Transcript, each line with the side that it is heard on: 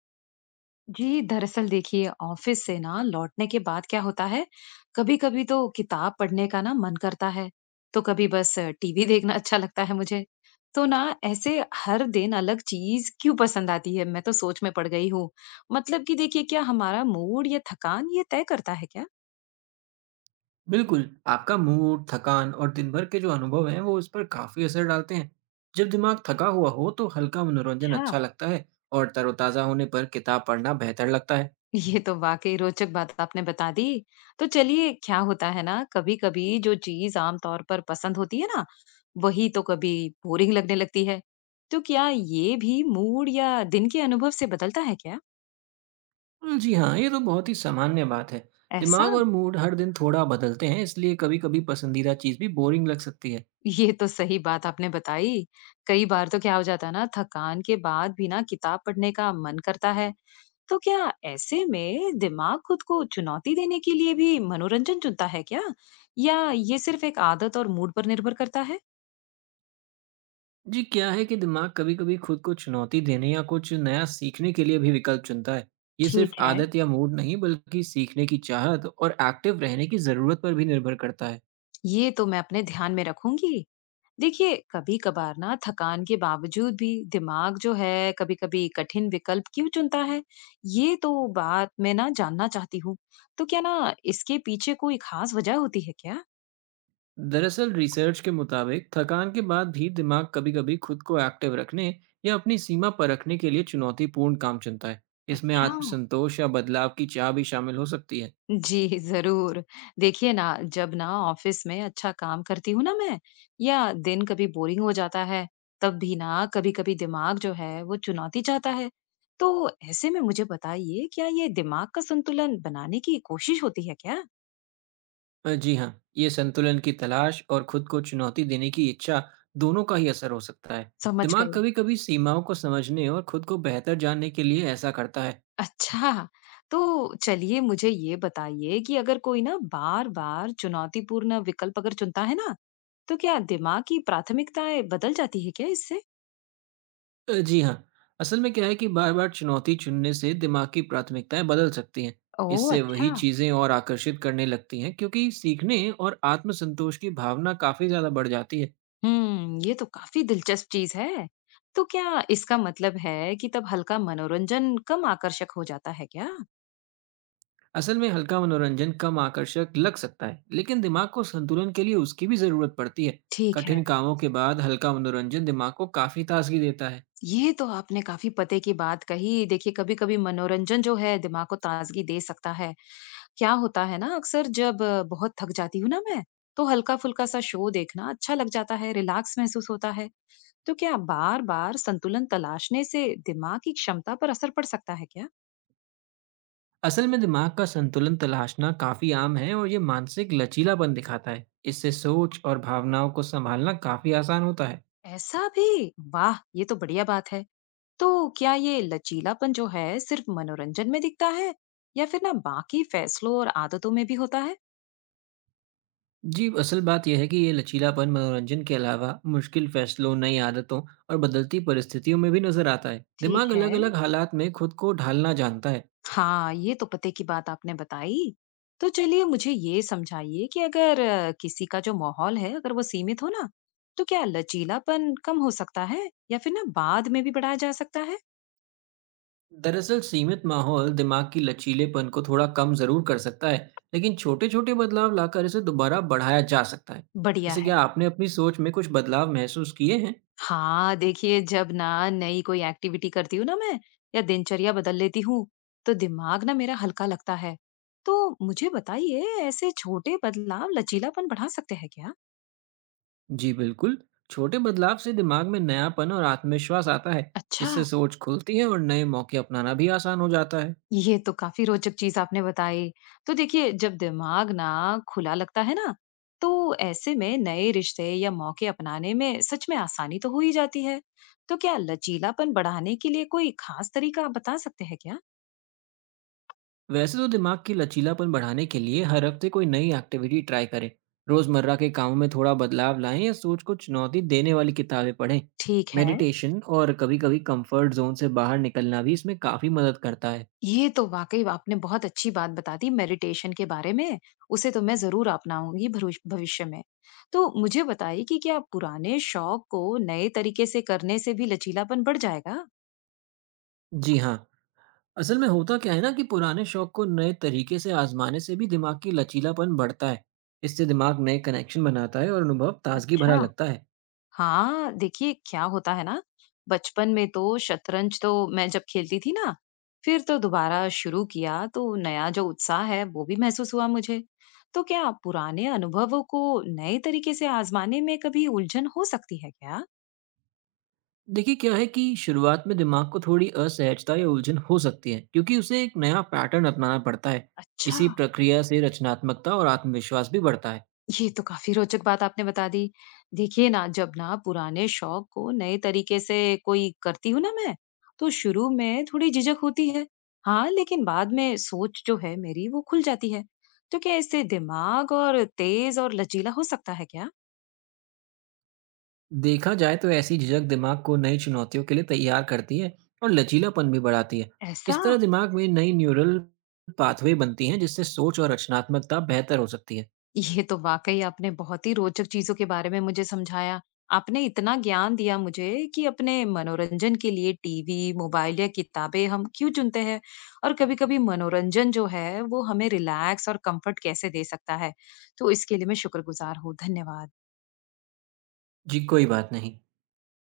left: जी दरअसल देखिए ऑफिस से ना लौटने के बाद क्या होता है। कभी कभी तो किताब पढ़ने का ना मन करता है, तो कभी बस टीवी देखना अच्छा लगता है मुझे। तो ना ऐसे हर दिन अलग चीज क्यों पसंद आती है, मैं तो सोच में पड़ गई हूँ। मतलब कि देखिए, क्या हमारा मूड या थकान ये तय करता है क्या?
right: बिल्कुल, आपका मूड, थकान और दिन भर के जो अनुभव हैं, वो इस पर काफ़ी असर डालते हैं। जब दिमाग थका हुआ हो, तो हल्का मनोरंजन
left: अच्छा,
right: अच्छा लगता है और तरोताज़ा होने पर किताब पढ़ना बेहतर लगता है।
left: ये तो वाकई रोचक बात आपने बता दी। तो चलिए, क्या होता है ना, कभी कभी जो चीज आमतौर पर पसंद होती है ना, वही तो कभी बोरिंग लगने लगती है। तो क्या ये भी मूड या दिन के अनुभव से बदलता है क्या?
right: जी हाँ, ये तो बहुत ही सामान्य बात है।
left: ऐसा?
right: दिमाग और मूड हर दिन थोड़ा बदलते हैं, इसलिए कभी-कभी पसंदीदा चीज़ भी बोरिंग लग सकती है।
left: ये तो सही बात आपने बताई। कई बार तो क्या हो जाता है ना, थकान के बाद भी ना किताब पढ़ने का मन करता है। तो क्या ऐसे में दिमाग खुद को चुनौती देने के लिए भी मनोरंजन चुनता है क्या, या ये सिर्फ एक आदत और मूड पर निर्भर करता है?
right: जी, क्या है कि दिमाग कभी-कभी खुद को चुनौती देने या कुछ नया सीखने के लिए भी विकल्प चुनता है। ये सिर्फ़
left: ठीक है,
right: आदत या मूड नहीं, बल्कि सीखने की चाहत और एक्टिव रहने की ज़रूरत पर भी निर्भर करता है।
left: ये तो मैं अपने ध्यान में रखूंगी। देखिए, कभी-कभार ना थकान के बावजूद भी दिमाग जो है, कभी-कभी कठिन विकल्प क्यों चुनता है, ये तो बात मैं ना जानना चाहती हूँ। तो क्या ना इसके पीछे कोई खास वजह होती है क्या?
right: दरअसल रिसर्च के मुताबिक थकान के बाद भी दिमाग कभी-कभी खुद को एक्टिव रखने या अपनी सीमा पर रखने के लिए चुनौतीपूर्ण काम चुनता है। इसमें
left: अच्छा।
right: आत्मसंतोष या बदलाव की चाह भी शामिल हो सकती है।
left: जी, ज़रूर। देखिए ना, जब ना ऑफ़िस में अच्छा काम करती हूँ ना मैं, या दिन कभी बोरिंग हो जाता है, तब भी ना कभी-कभी दिमाग जो है, वो चुनौती चाहता है। तो ऐसे में मुझे बताइए, क्या ये दिमाग का संतुलन बनाने की कोशिश होती है क्या?
right: जी हाँ, ये संतुलन की तलाश और खुद को चुनौती देने की इच्छा दोनों का ही असर हो सकता है।
left: समझ
right: दिमाग
left: गई।
right: कभी-कभी सीमाओं को समझने और खुद को बेहतर जानने के लिए ऐसा करता है।
left: अच्छा, तो चलिए मुझे ये बताइए कि अगर कोई ना बार-बार चुनौतीपूर्ण विकल्प अगर चुनता है ना, तो क्या दिमाग की प्राथमिकताएँ बदल जाती है क्या इससे?
right: जी हाँ, असल में क्या है कि बार-बार चुनौती चुनने से दिमाग की प्राथमिकताएँ बदल सकती हैं।
left: ओह!
right: इससे वही
left: अच्छा।
right: चीज़ें और आकर्षित करने लगती हैं क्योंकि सीखने और आत्मसंतोष की भावना काफ़ी ज़्यादा बढ़ जाती है।
left: हम्म, ये तो काफी दिलचस्प चीज है। तो क्या इसका मतलब है कि तब हल्का मनोरंजन कम आकर्षक हो जाता है क्या?
right: असल में हल्का मनोरंजन कम आकर्षक लग सकता है, लेकिन दिमाग को संतुलन के लिए उसकी भी ज़रूरत पड़ती है।
left: ठीक है।
right: कठिन कामों के बाद हल्का मनोरंजन दिमाग को काफ़ी ताज़गी देता है।
left: ये तो आपने काफी पते की बात कही। देखिए, कभी कभी मनोरंजन जो है दिमाग को ताजगी दे सकता है। क्या होता है ना, अक्सर जब बहुत थक जाती हूँ ना मैं, तो हल्का फुल्का सा शो देखना अच्छा लग जाता है, रिलैक्स महसूस होता है। तो क्या बार बार संतुलन तलाशने से दिमाग की क्षमता पर असर पड़ सकता है क्या?
right: असल में दिमाग का संतुलन तलाशना काफ़ी आम है और ये मानसिक लचीलापन दिखाता है। इससे सोच और भावनाओं को सँभालना काफ़ी आसान होता है।
left: ऐसा भी? वाह, ये तो बढ़िया बात है। तो क्या ये लचीलापन जो है सिर्फ मनोरंजन में दिखता है, या फिर ना बाकी फैसलों और आदतों में भी होता है?
right: जी, असल बात यह है कि ये लचीलापन मनोरंजन के अलावा मुश्किल फैसलों, नई आदतों और बदलती परिस्थितियों में भी नजर आता है।
left: ठीक
right: दिमाग
left: है।
right: अलग-अलग हालात में खुद को ढालना जानता है।
left: हाँ, ये तो पते की बात आपने बताई। तो चलिए मुझे ये समझाइए कि अगर किसी का जो माहौल है अगर वो सीमित हो ना, तो क्या लचीलापन कम हो सकता है, या फिर ना बाद में भी बढ़ाया जा सकता है?
right: दरअसल सीमित माहौल दिमाग की लचीलेपन को थोड़ा कम जरूर कर सकता है, लेकिन छोटे-छोटे बदलाव लाकर इसे दोबारा बढ़ाया जा सकता है।
left: बढ़िया
right: जैसे
left: है।
right: क्या आपने अपनी सोच में कुछ बदलाव महसूस किए हैं?
left: हाँ देखिए, जब ना नई कोई एक्टिविटी करती हूँ ना मैं, या दिनचर्या बदल लेती हूँ, तो दिमाग ना मेरा हल्का लगता है। तो मुझे बताइए, ऐसे छोटे बदलाव लचीलापन बढ़ा सकते हैं क्या?
right: जी बिल्कुल, छोटे बदलाव से दिमाग में नयापन और आत्मविश्वास आता है।
left: अच्छा।
right: इससे सोच खुलती है और नए मौके अपनाना भी आसान हो जाता है।
left: ये तो काफी रोचक चीज आपने बताई। तो देखिए, जब दिमाग ना खुला लगता है ना, तो ऐसे में नए रिश्ते या मौके अपनाने में सच में आसानी तो हो ही जाती है। तो क्या लचीलापन बढ़ाने के लिए कोई खास तरीका आप बता सकते हैं क्या?
right: वैसे तो दिमाग की लचीलापन बढ़ाने के लिए हर हफ्ते कोई नई एक्टिविटी ट्राई करें, रोजमर्रा के कामों में थोड़ा बदलाव लाएं या सोच को चुनौती देने वाली किताबें पढ़ें।
left: ठीक है।
right: मेडिटेशन और कभी कभी कंफर्ट जोन से बाहर निकलना भी इसमें काफ़ी मदद करता है।
left: ये तो वाकई आपने बहुत अच्छी बात बता दी मेडिटेशन के बारे में। उसे तो मैं जरूर अपनाऊंगी भविष्य में। तो मुझे बताइए कि क्या पुराने शौक को नए तरीके से करने से भी लचीलापन बढ़ जाएगा?
right: जी हाँ, असल में होता क्या है ना कि पुराने शौक को नए तरीके से आजमाने से भी दिमाग की लचीलापन बढ़ता है। इससे दिमाग नए कनेक्शन बनाता है और अनुभव ताजगी भरा
left: अच्छा।
right: लगता है।
left: हाँ देखिए, क्या होता है ना, बचपन में तो शतरंज तो मैं जब खेलती थी ना, फिर तो दोबारा शुरू किया तो नया जो उत्साह है वो भी महसूस हुआ मुझे। तो क्या पुराने अनुभवों को नए तरीके से आजमाने में कभी उलझन हो सकती है क्या?
right: देखिए क्या है कि शुरुआत में दिमाग को थोड़ी असहजता या उलझन हो सकती है क्योंकि उसे एक नया पैटर्न अपनाना पड़ता है।
left: अच्छा।
right: इसी प्रक्रिया से रचनात्मकता और आत्मविश्वास भी बढ़ता है।
left: ये तो काफ़ी रोचक बात आपने बता दी। देखिए ना, जब ना पुराने शौक को नए तरीके से कोई करती हूँ ना मैं, तो शुरू में थोड़ी झिझक होती है। हाँ, लेकिन बाद में सोच जो है मेरी वो खुल जाती है। तो क्या इससे दिमाग और तेज और लचीला हो सकता है क्या?
right: देखा जाए तो ऐसी झिझक दिमाग को नई चुनौतियों के लिए तैयार करती है और लचीलापन भी बढ़ाती है।
left: ऐसा?
right: इस तरह दिमाग में नई न्यूरल पाथवे बनती हैं जिससे सोच और रचनात्मकता बेहतर हो सकती है।
left: ये तो वाकई आपने बहुत ही रोचक चीजों के बारे में मुझे समझाया। आपने इतना ज्ञान दिया मुझे कि अपने मनोरंजन के लिए टीवी, मोबाइल या किताबें हम क्यों चुनते हैं, और कभी-कभी मनोरंजन जो है वो हमें रिलैक्स और कंफर्ट कैसे दे सकता है। तो इसके लिए मैं शुक्रगुजार हूँ। धन्यवाद।
right: जी कोई बात नहीं।